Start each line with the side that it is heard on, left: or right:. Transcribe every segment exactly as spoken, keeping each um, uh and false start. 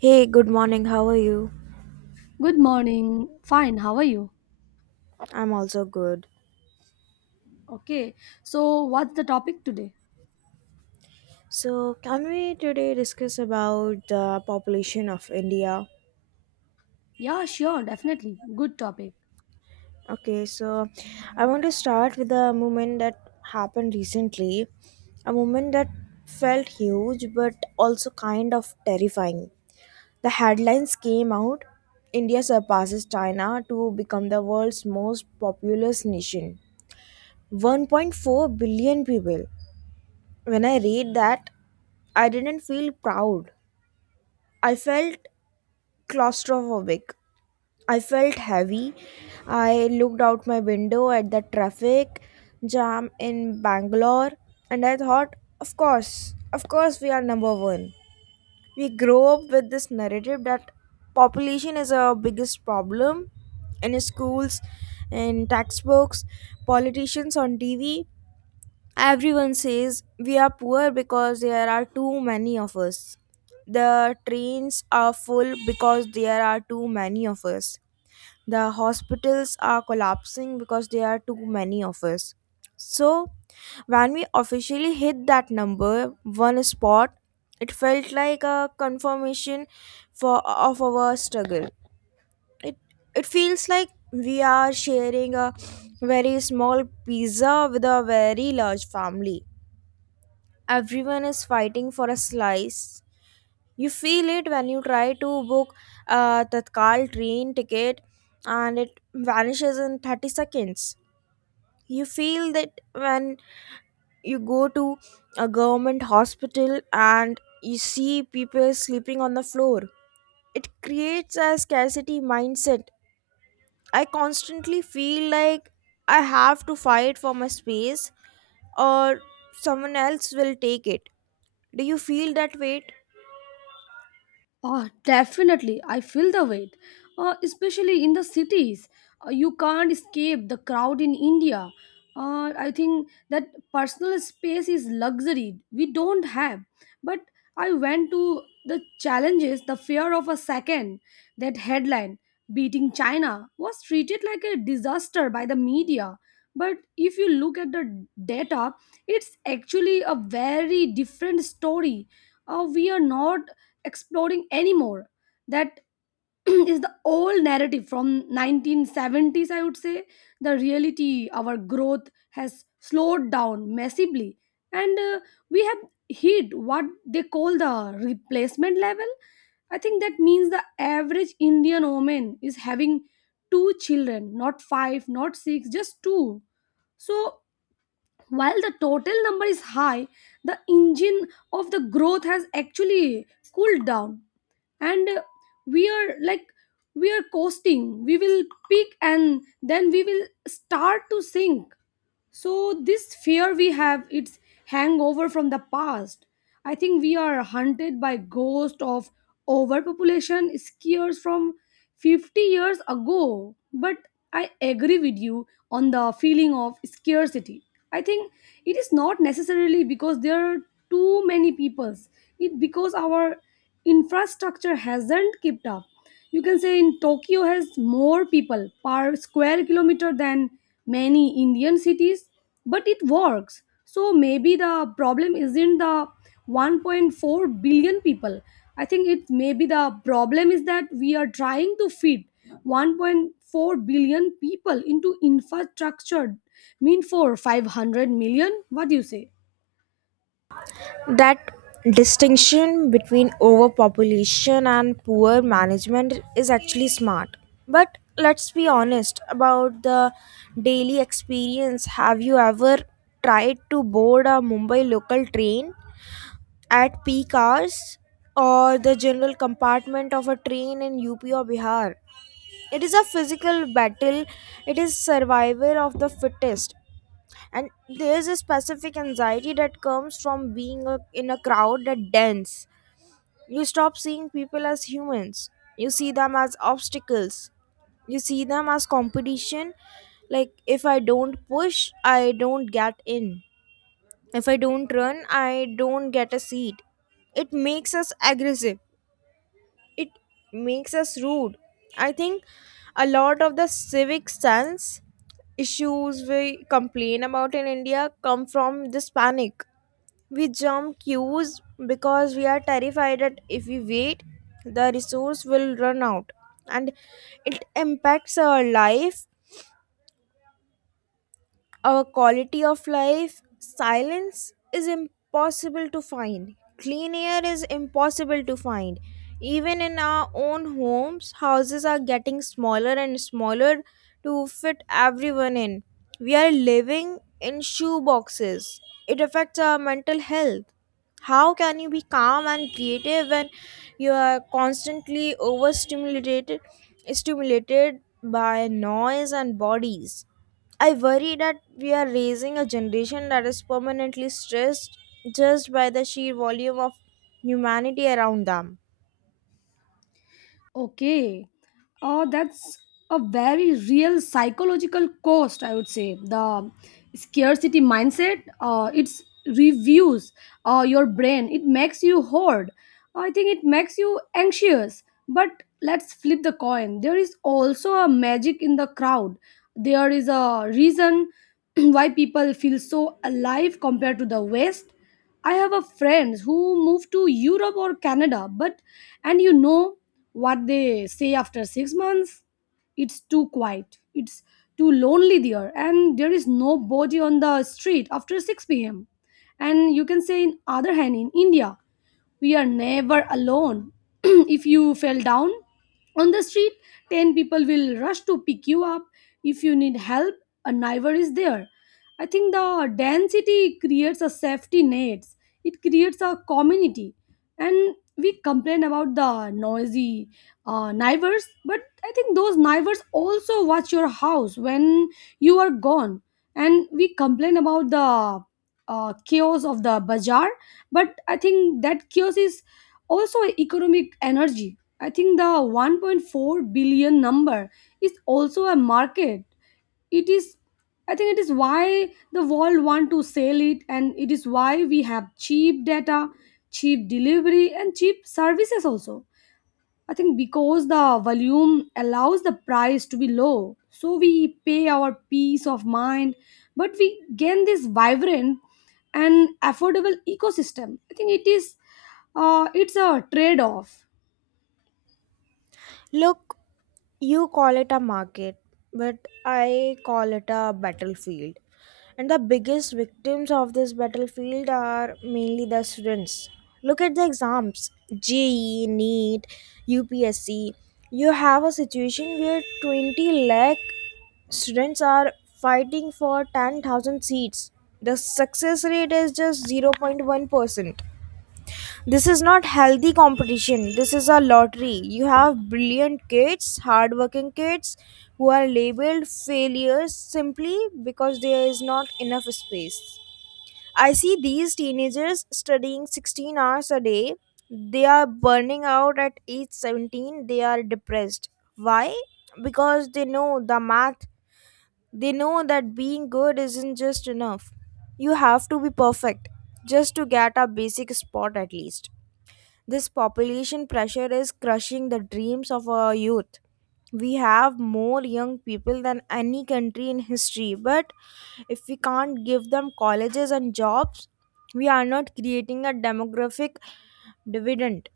right: Hey, good morning. How are you?
left: Good morning. Fine. How are you?
right: I'm also good.
left: Okay. So, what's the topic today?
right: So, can we today discuss about the population of India?
left: Yeah, sure. Definitely. Good topic.
right: Okay, so I want to start with a movement that happened recently, a movement that felt huge but also kind of terrifying. The headlines came out: India surpasses China to become the world's most populous nation. one point four billion people. When I read that, I didn't feel proud. I felt claustrophobic. I felt heavy. I looked out my window at the traffic jam in Bangalore, and I thought, of course, of course, we are number one. We grow up with this narrative that population is our biggest problem: in schools, in textbooks, politicians on T V. Everyone says we are poor because there are too many of us. The trains are full because there are too many of us. The hospitals are collapsing because there are too many of us. So, when we officially hit that number one spot, it felt like a confirmation for of our struggle. It it feels like we are sharing a very small pizza with a very large family. Everyone is fighting for a slice. You feel it when you try to book a Tatkal train ticket and it vanishes in thirty seconds. You feel that when you go to a government hospital and you see people sleeping on the floor. It creates a scarcity mindset. I constantly feel like I have to fight for my space, or someone else will take it. Do you feel that weight?
left: Oh, definitely. I feel the weight, uh, especially in the cities. Uh, you can't escape the crowd in India. Uh, I think that personal space is luxury we don't have. But I went to the challenges, the fear of a second. That headline, beating China, was treated like a disaster by the media. But if you look at the data, it's actually a very different story uh, We are not exploring anymore. That is the old narrative from nineteen seventies, I would say. The reality, our growth has slowed down massively, and uh, we have hit what they call the replacement level. I think that means the average Indian woman is having two children, not five, not six, just two. So while the total number is high, the engine of the growth has actually cooled down and uh, we are like we are coasting. We will peak and then we will start to sink. So this fear we have, it's hangover from the past. I think we are hunted by ghost of overpopulation scares from fifty years ago. But I agree with you on the feeling of scarcity. I think it is not necessarily because there are too many peoples. It because our infrastructure hasn't kept up. You can say in Tokyo has more people per square kilometer than many Indian cities, but it works. So maybe the problem isn't the one point four billion people. I think it maybe the problem is that we are trying to fit one point four billion people into infrastructure mean for five hundred million. What do you say?
right: That distinction between overpopulation and poor management is actually smart. But let's be honest about the daily experience. Have you ever tried to board a Mumbai local train at peak hours, or the general compartment of a train in U P or Bihar? It is a physical battle. It is survival of the fittest. And there's a specific anxiety that comes from being a, in a crowd that dense. You stop seeing people as humans. You see them as obstacles. You see them as competition. Like, if I don't push, I don't get in. If I don't run, I don't get a seat. It makes us aggressive. It makes us rude. I think a lot of the civic sense issues we complain about in India come from this panic. We jump queues because we are terrified that if we wait, the resource will run out. And it impacts our life, our quality of life. Silence is impossible to find. Clean air is impossible to find. Even in our own homes, houses are getting smaller and smaller to fit everyone in. We are living in shoe boxes. It affects our mental health. How can you be calm and creative when you are constantly overstimulated stimulated by noise and bodies? I worry that we are raising a generation that is permanently stressed just by the sheer volume of humanity around them.
left: Okay. Oh, that's a very real psychological cost, I would say. The scarcity mindset, uh, it's reviews uh, your brain, it makes you hoard. I think it makes you anxious. But let's flip the coin. There is also a magic in the crowd. There is a reason why people feel so alive compared to the West. I have a friends who moved to Europe or Canada but and you know what they say after six months. It's too quiet, it's too lonely there, and there is nobody on the street after six p.m. And you can say in other hand in India we are never alone. If you fell down on the street, ten people will rush to pick you up. If you need help, a neighbor is there. I think the density creates a safety net, it creates a community. And we complain about the noisy uh, neighbors, but I think those neighbors also watch your house when you are gone. And we complain about the uh, chaos of the bazaar, but I think that chaos is also economic energy. I think the one point four billion number is also a market. It is, I think it is why the world want to sell it, and it is why we have cheap data, cheap delivery and cheap services also. I think because the volume allows the price to be low, so we pay our peace of mind, but we gain this vibrant and affordable ecosystem. I think it is, uh, it's a trade-off.
right: Look. You call it a market, but I call it a battlefield. And the biggest victims of this battlefield are mainly the students. Look at the exams: J E E, NEET, U P S C. You have a situation where twenty lakh students are fighting for ten thousand seats. The success rate is just zero point one percent. This is not healthy competition. This is a lottery. You have brilliant kids, hardworking kids who are labeled failures simply because there is not enough space. I see these teenagers studying sixteen hours a day. They are burning out at age seventeen. They are depressed. Why? Because they know the math. They know that being good isn't just enough. You have to be perfect just to get a basic spot at least. This population pressure is crushing the dreams of our youth. We have more young people than any country in history, but if we can't give them colleges and jobs, we are not creating a demographic dividend.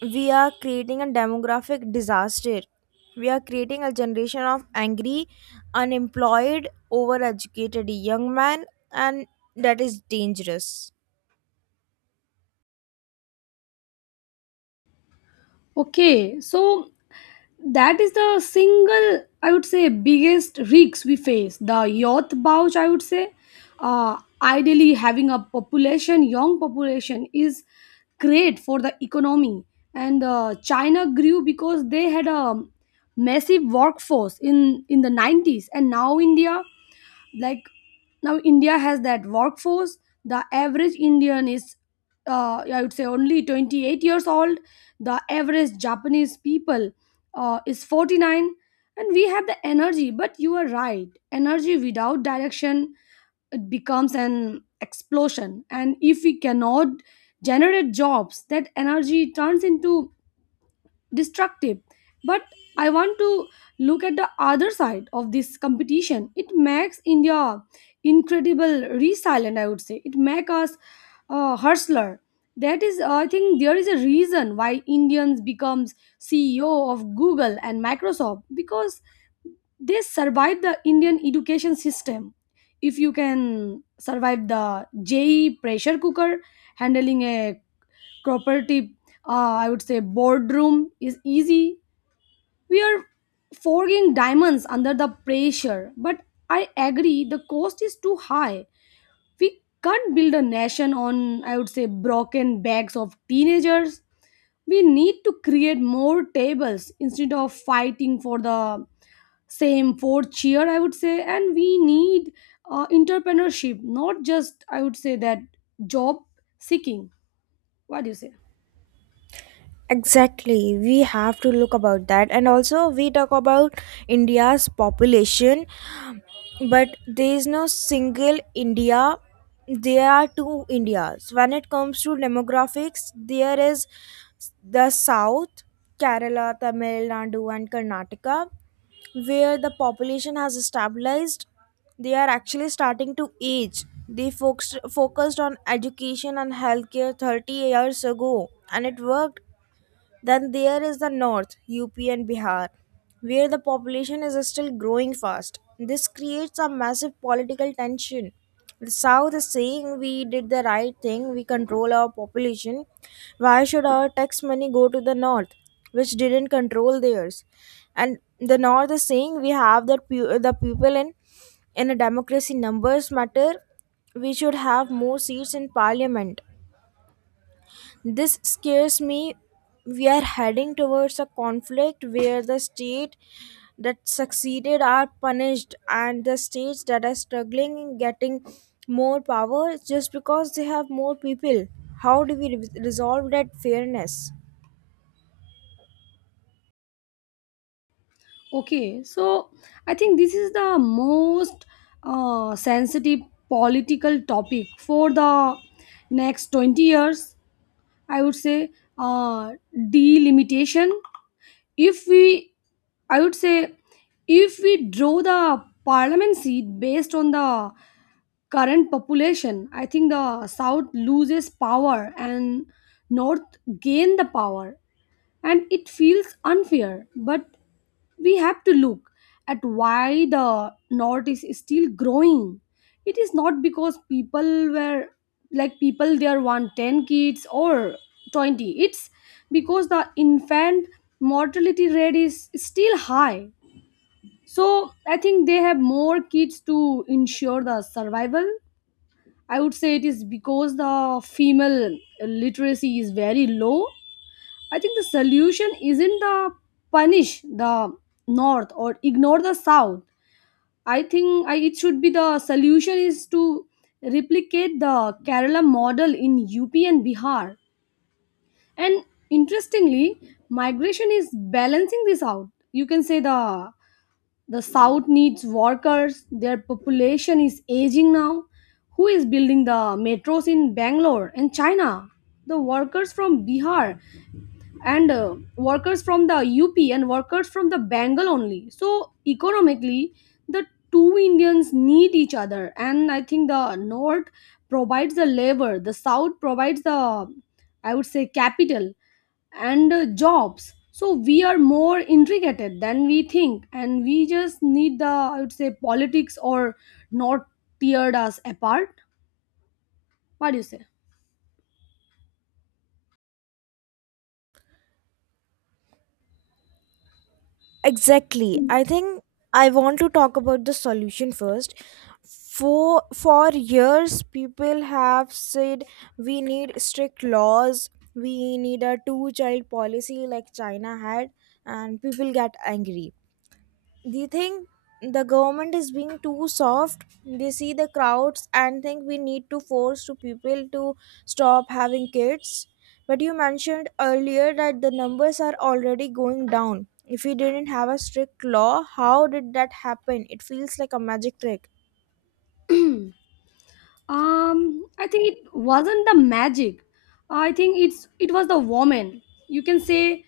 right: We are creating a demographic disaster. We are creating a generation of angry, unemployed, overeducated young men, and that is dangerous.
left: Okay, so that is the single, I would say, biggest risks we face, the youth bulge, I would say uh, Ideally having a population young population is great for the economy, and uh, China grew because they had a massive workforce in in the nineties, and now india like now india has that workforce. The average Indian is uh, I would say, only twenty-eight years old. The average Japanese people uh, is forty-nine. And we have the energy, but you are right, energy without direction, it becomes an explosion. And if we cannot generate jobs, that energy turns into destructive. But I want to look at the other side of this competition. It makes India incredible resilient, I would say. It makes us uh, hustler. That is, I think there is a reason why Indians becomes CEO of Google and Microsoft, because they survive the Indian education system. If you can survive the J E E pressure cooker, handling a property, uh, I would say, boardroom is easy. We are forging diamonds under the pressure, but I agree the cost is too high. We can't build a nation on, I would say, broken backs of teenagers. We need to create more tables instead of fighting for the same four chair, I would say. And we need uh, entrepreneurship, not just, I would say, that job seeking. What do you say?
right: Exactly, we have to look about that, and also we talk about India's population, but there is no single India. There are two Indias. When it comes to demographics, there is the South — Kerala, Tamil Nadu, and Karnataka — where the population has stabilized. They are actually starting to age. They focused, focused on education and healthcare thirty years ago, and it worked. Then there is the north, U P and Bihar, where the population is still growing fast. This creates a massive political tension. The south is saying we did the right thing, we control our population. Why should our tax money go to the north, which didn't control theirs? And the north is saying, we have the, pu- the people. In in a democracy, numbers matter. We should have more seats in parliament. This scares me. We are heading towards a conflict where the state that succeeded are punished and the states that are struggling in getting more power just because they have more people. How do we re- resolve that fairness?
left: Okay, so I think this is the most uh, sensitive political topic for the next twenty years. I would say uh, delimitation. If we, I would say, if we draw the parliament seat based on the current population, I think the south loses power and north gain the power. And it feels unfair, but we have to look at why the north is still growing. It is not because people were like people there want ten kids or twenty. It's because the infant mortality rate is still high, so I think they have more kids to ensure the survival, I would say. It is because the female literacy is very low. I think the solution isn't the punish the north or ignore the south. I think I, it should be the solution is to replicate the Kerala model in U P and Bihar. And interestingly, migration is balancing this out. You can say the the south needs workers, their population is aging now. Who is building the metros in Bangalore and China? The workers from Bihar and uh, workers from the U P and workers from the Bengal only. So economically, the two Indians need each other, and I think the north provides the labor, the south provides the, I would say, capital and uh, jobs. So we are more intricate than we think, and we just need the, I would say, politics or not teared us apart. What do you say?
right: Exactly. I think I want to talk about the solution first. For for years people have said we need strict laws, we need a two child policy like China had, and people get angry. Do you think the government is being too soft? They see the crowds and think we need to force to people to stop having kids. But you mentioned earlier that the numbers are already going down. If we didn't have a strict law, how did that happen? It feels like a magic trick.
left: Um, I think it wasn't the magic. I think it's it was the woman. You can say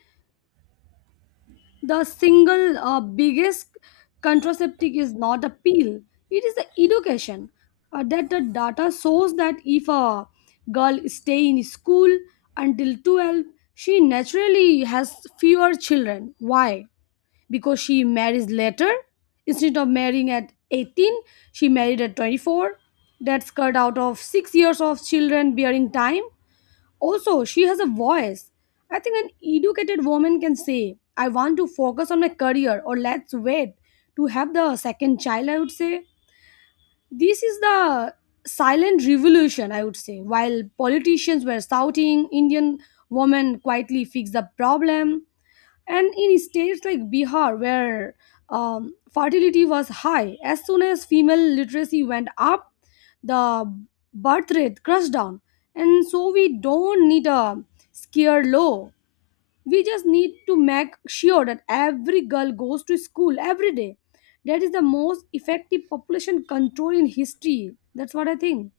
left: the single uh, biggest contraceptive is not a pill. It is the education uh, that the data shows that if a girl stay in school until twelve, she naturally has fewer children. Why? Because she marries later. Instead of marrying at eighteen, she married at twenty-four. That's cut out of six years of children bearing time. Also she has a voice. I think an educated woman can say I want to focus on my career, or let's wait to have the second child, I would say. This is the silent revolution, I would say. While politicians were shouting, Indian women quietly fixed the problem. And in states like Bihar where um, fertility was high, as soon as female literacy went up, the birth rate crashed down. And so we don't need a scare low, we just need to make sure that every girl goes to school every day. That is the most effective population control in history. That's what I think.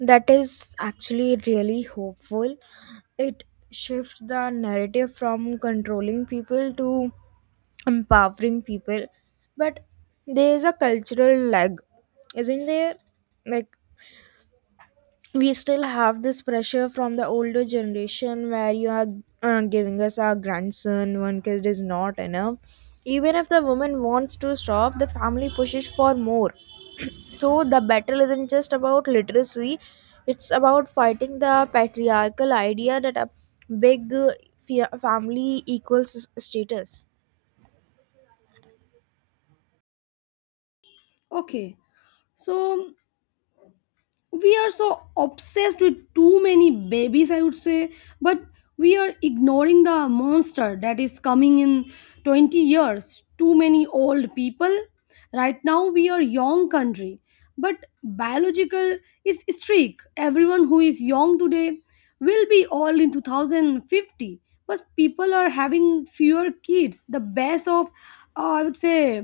right: That is actually really hopeful. It shifts the narrative from controlling people to empowering people. But there is a cultural lag, isn't there? Like, we still have this pressure from the older generation where you are uh, giving us our grandson, one kid is not enough. Even if the woman wants to stop, the family pushes for more. so the battle isn't just about literacy. It's about fighting the patriarchal idea that a big uh, fa- family equals status.
left: Okay, so we are so obsessed with too many babies, I would say. But we are ignoring the monster that is coming in twenty years, too many old people. Right now we are young country, but biological, it's streak, everyone who is young today will be old in twenty fifty. But people are having fewer kids. The base of, uh, I would say,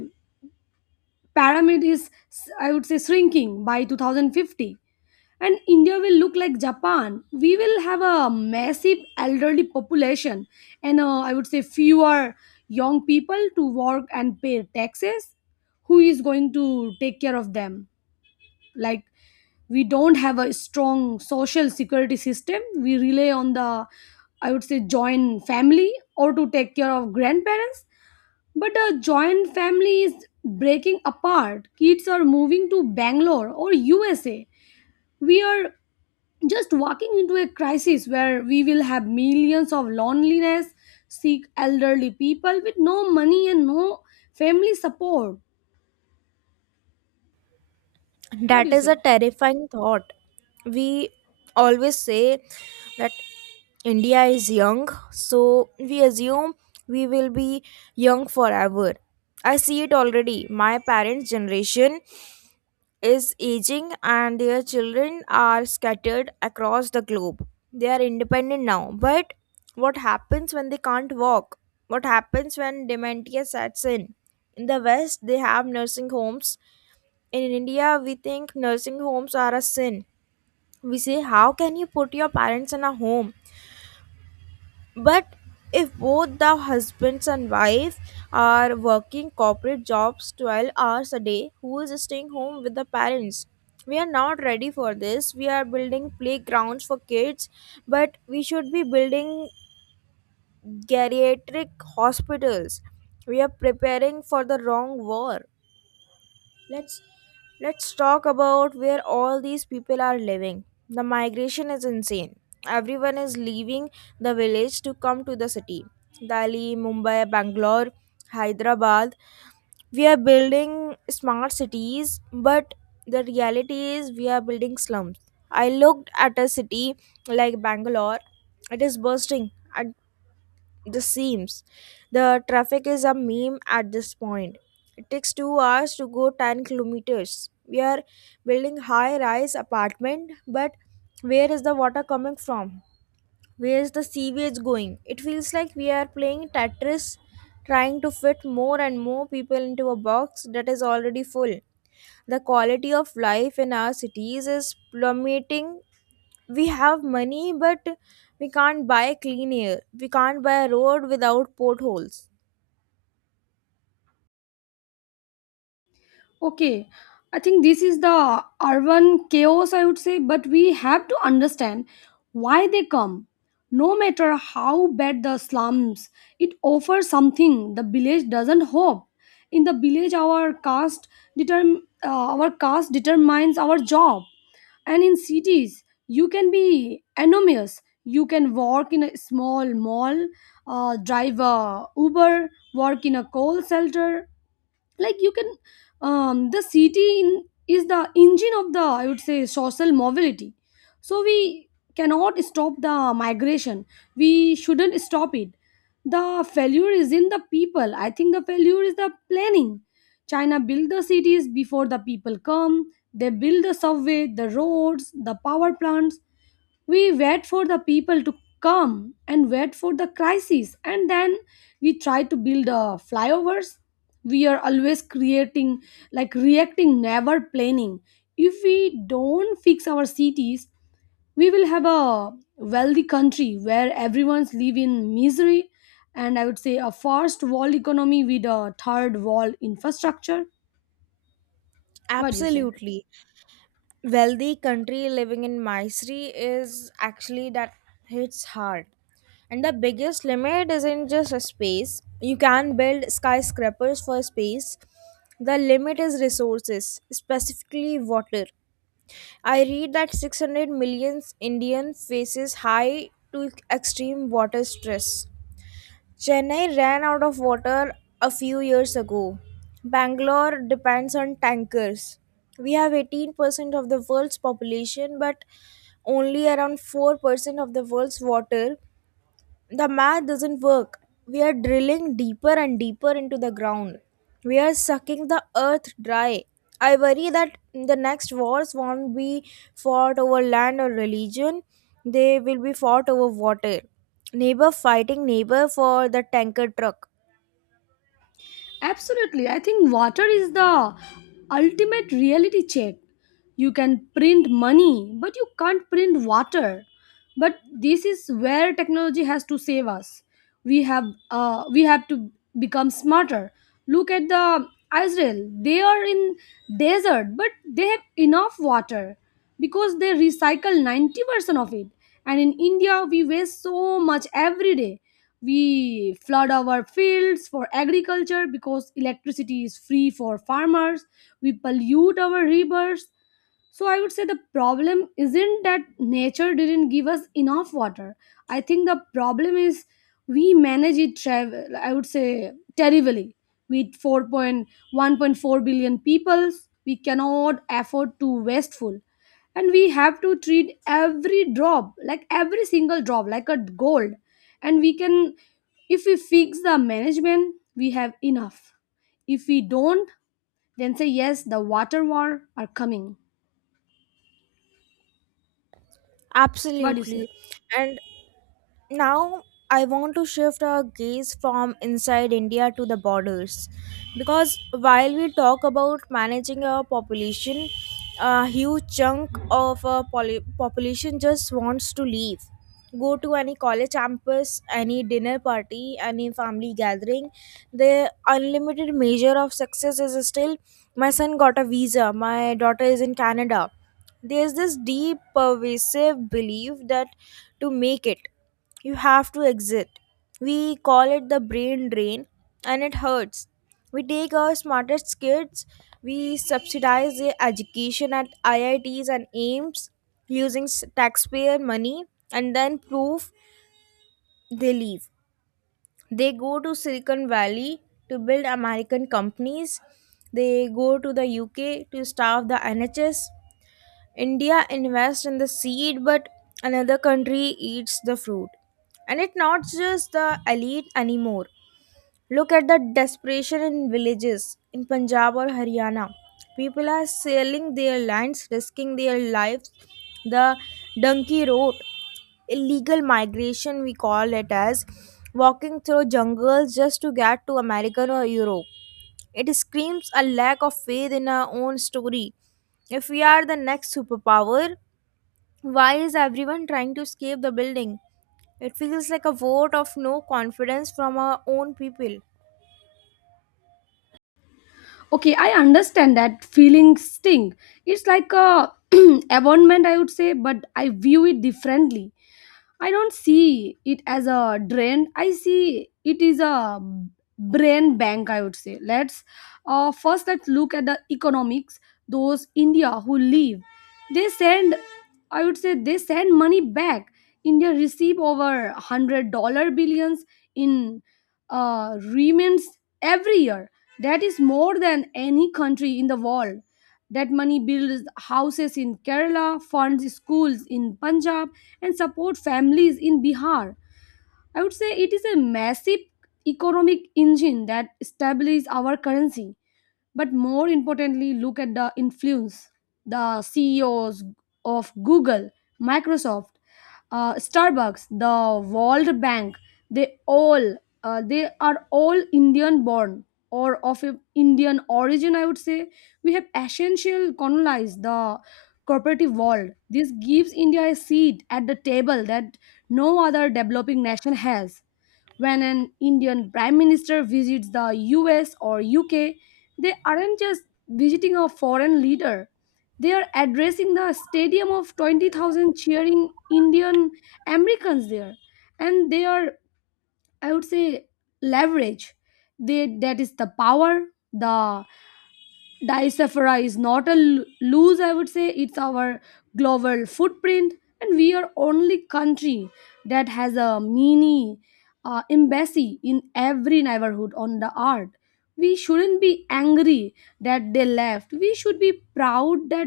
left: pyramid is, I would say, shrinking. By twenty fifty and India will look like Japan. We will have a massive elderly population, and uh, I would say, fewer young people to work and pay taxes. Who is going to take care of them? Like, we don't have a strong social security system. We rely on the, I would say, joint family or to take care of grandparents. But a joint family is breaking apart. Kids are moving to Bangalore or U S A. We are just walking into a crisis where we will have millions of loneliness sick elderly people with no money and no family support. What do
right: That
left: you
right: is a
left: say?
right: terrifying thought. We always say that India is young, so we assume we will be young forever. I see it already. My parents' generation is aging, and their children are scattered across the globe. They are independent now. But what happens when they can't walk? What happens when dementia sets in? In the West, they have nursing homes. In India, we think nursing homes are a sin. We say, "How can you put your parents in a home?" But if both the husbands and wife are working corporate jobs twelve hours a day, who is staying home with the parents? We are not ready for this. We are building playgrounds for kids, but we should be building geriatric hospitals. We are preparing for the wrong war. Let's let's talk about where all these people are living. The migration is insane. Everyone is leaving the village to come to the city. Delhi, Mumbai, Bangalore, Hyderabad. We are building smart cities, but the reality is we are building slums. I looked at a city like Bangalore. It is bursting. I the seams. The traffic is a meme at this point. It takes two hours to go ten kilometers. We are building high rise apartment, but where is the water coming from? Where is the sewage going? It feels like we are playing Tetris, trying to fit more and more people into a box that is already full. The quality of life in our cities is plummeting. We have money, but we can't buy clean air. We can't buy a road without potholes.
left: Okay, I think this is the urban chaos, I would say, but we have to understand why they come. No matter how bad the slums, it offers something the village doesn't: hope. In the village, our caste determ- uh, our caste determines our job, and in cities you can be anonymous. You can work in a small mall, uh, drive a Uber, work in a call center, like you can um, the city in, is the engine of the, I would say, social mobility. So we cannot stop the migration, we shouldn't stop it. The failure is in the people, I think the failure is the planning. China built the cities before the people come. They build the subway, the roads, the power plants. We wait for the people to come and wait for the crisis, and then we try to build uh, flyovers. We are always creating, like, reacting, never planning. If we don't fix our cities, we will have a wealthy country where everyone's live in misery, and I would say a first world economy with a third world infrastructure. What do you say?
right: Absolutely. Wealthy country living in misery is actually that hits hard. And the biggest limit isn't just a space. You can build skyscrapers for space. The limit is resources, specifically water. I read that six hundred million Indian faces high to extreme water stress. Chennai ran out of water a few years ago. Bangalore depends on tankers. We have eighteen percent of the world's population, but only around four percent of the world's water. The math doesn't work. We are drilling deeper and deeper into the ground. We are sucking the earth dry. I worry that the next wars won't be fought over land or religion, they will be fought over water. Neighbor fighting neighbor for the tanker truck.
left: Absolutely. I think water is the ultimate reality check. You can print money, but you can't print water. But this is where technology has to save us. We have uh, we have to become smarter. Look at the Israel. They are in desert, but they have enough water because they recycle ninety percent of it. And in India, we waste so much every day. We flood our fields for agriculture because electricity is free for farmers. We pollute our rivers. So I would say the problem isn't that nature didn't give us enough water. I think the problem is we manage it travel, I would say, terribly. With four point one point four billion people, we cannot afford to wasteful, and we have to treat every drop, like every single drop, like a gold. And we can, if we fix the management, we have enough. If we don't, then say yes, the water war are coming. What do you say?
right: Absolutely. And now I want to shift our gaze from inside India to the borders, because while we talk about managing our population, a huge chunk of our poly- population just wants to leave. Go to any college campus, any dinner party, any family gathering. The unlimited measure of success is still: my son got a visa, my daughter is in Canada. There's this deep, pervasive belief that to make it, you have to exit. We call it the brain drain, and it hurts. We take our smartest kids, we subsidize their education at I I Ts and AIMS using s- taxpayer money, and then proof they leave. They go to Silicon Valley to build American companies, they go to the U K to staff the N H S. India invests in the seed, but another country eats the fruit. And it's not just the elite anymore. Look at the desperation in villages in Punjab or Haryana. People are selling their lands, risking their lives. The donkey road, illegal migration, we call it, as walking through jungles just to get to America or Europe. It screams a lack of faith in our own story. If we are the next superpower, why is everyone trying to escape the building? It feels like a vote of no confidence from our own people.
left: Okay, I understand that feeling sting. It's like a abandonment, I would say, but I view it differently. I don't see it as a drain. I see it is a brain bank, I would say. Let's uh, first let's look at the economics. Those India who leave, they send, I would say, they send money back. India receive over one hundred dollar billions in uh, remittances every year. That is more than any country in the world. That money builds houses in Kerala, funds schools in Punjab, and support families in Bihar. I would say it is a massive economic engine that stabilizes our currency. But more importantly, look at the influence. The CEOs of Google, Microsoft, uh, Starbucks, the World Bank, they all uh, they are all Indian born or of a Indian origin, I would say. We have essential colonized the cooperative world. This gives India a seat at the table that no other developing nation has. When an Indian prime minister visits the U S or U K, they aren't just visiting a foreign leader. They are addressing the stadium of twenty thousand cheering Indian Americans there. And they are, I would say, leverage. They, that is the power, the Diaspora is not a lo- lose, I would say. It's our global footprint, and we are only country that has a mini uh, embassy in every neighborhood on the earth. We shouldn't be angry that they left. We should be proud that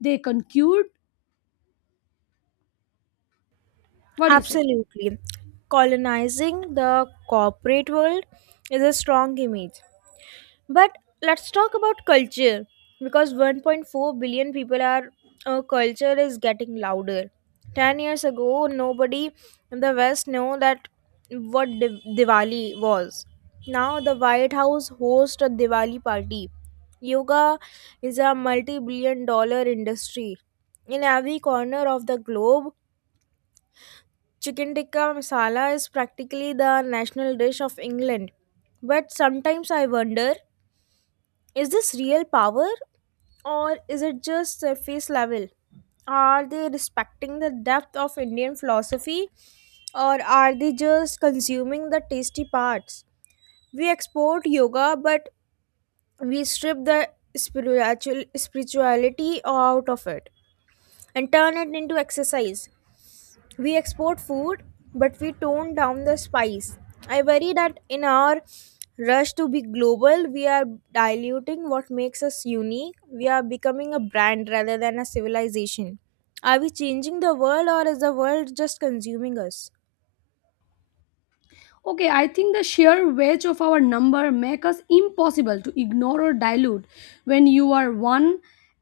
left: they conquered. What do you say?
right: Absolutely. Colonizing the corporate world is a strong image. But let's talk about culture, because one point four billion people are uh, culture is getting louder. ten years ago nobody in the west knew that what Div- Diwali was. Now the White House hosts a Diwali party. Yoga is a multi-billion dollar industry. In every corner of the globe, chicken tikka masala is practically the national dish of England. But sometimes I wonder, is this real power, or is it just surface level? Are they respecting the depth of Indian philosophy, or are they just consuming the tasty parts? We export yoga, but we strip the spiritual spirituality out of it and turn it into exercise. We export food, but we tone down the spice. I worry that in our rush to be global, we are diluting what makes us unique. We are becoming a brand rather than a civilization. Are we changing the world, or is the world just consuming us?
left: Okay, I think the sheer weight of our number make us impossible to ignore or dilute. When you are one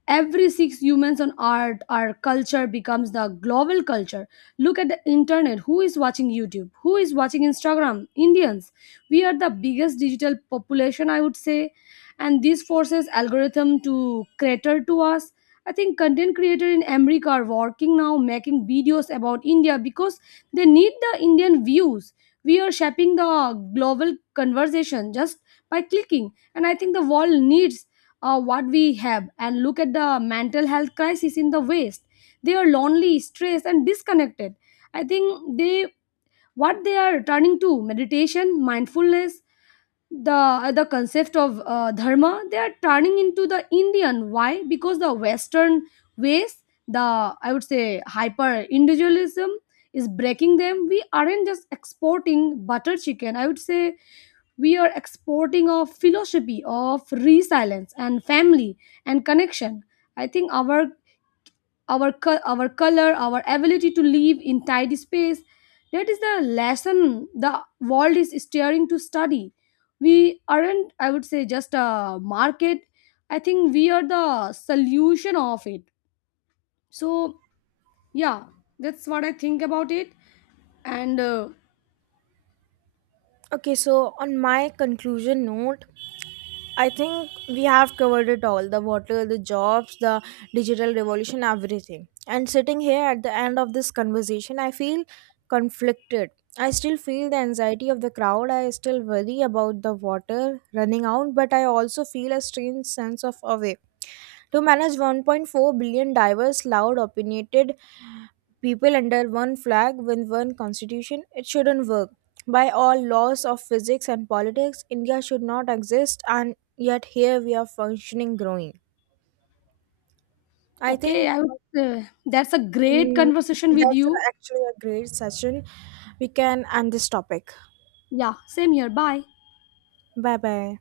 left: every six humans on earth, our culture becomes the global culture. Look at the internet. Who is watching YouTube? Who is watching Instagram? Indians. We are the biggest digital population, I would say, and this forces algorithm to cater to us. I think content creators in America are working now making videos about India because they need the Indian views. We are shaping the global conversation just by clicking. And I think the world needs uh, what we have. And look at the mental health crisis in the west. They are lonely, stressed and disconnected. I think they what they are turning to: meditation, mindfulness, the uh, the concept of uh, dharma. They are turning into the Indian, why? Because the western ways, the, I would say, hyper individualism is breaking them. We aren't just exporting butter chicken, I would say. We are exporting a philosophy of resilience and family and connection. I think our our co- our color, our ability to live in tidy space, that is the lesson the world is staring to study. We aren't, I would say, just a market. I think we are the solution of it. So yeah, that's what I think about it. And uh,
right: Okay, so on my conclusion note, I think we have covered it all: the water, the jobs, the digital revolution, everything. And sitting here at the end of this conversation, I feel conflicted. I still feel the anxiety of the crowd. I still worry about the water running out, but I also feel a strange sense of awe. To manage one point four billion diverse, loud, opinionated people under one flag with one constitution, it shouldn't work. By all laws of physics and politics, India should not exist, and yet here we are, functioning, growing. I
left: okay,
right: think
left: i would, uh, that's a great
right: mm,
left: conversation with
right: that's
left: you.
right: actually a great session. We can end this topic.
left: Yeah, same here. Bye.
right: Bye bye.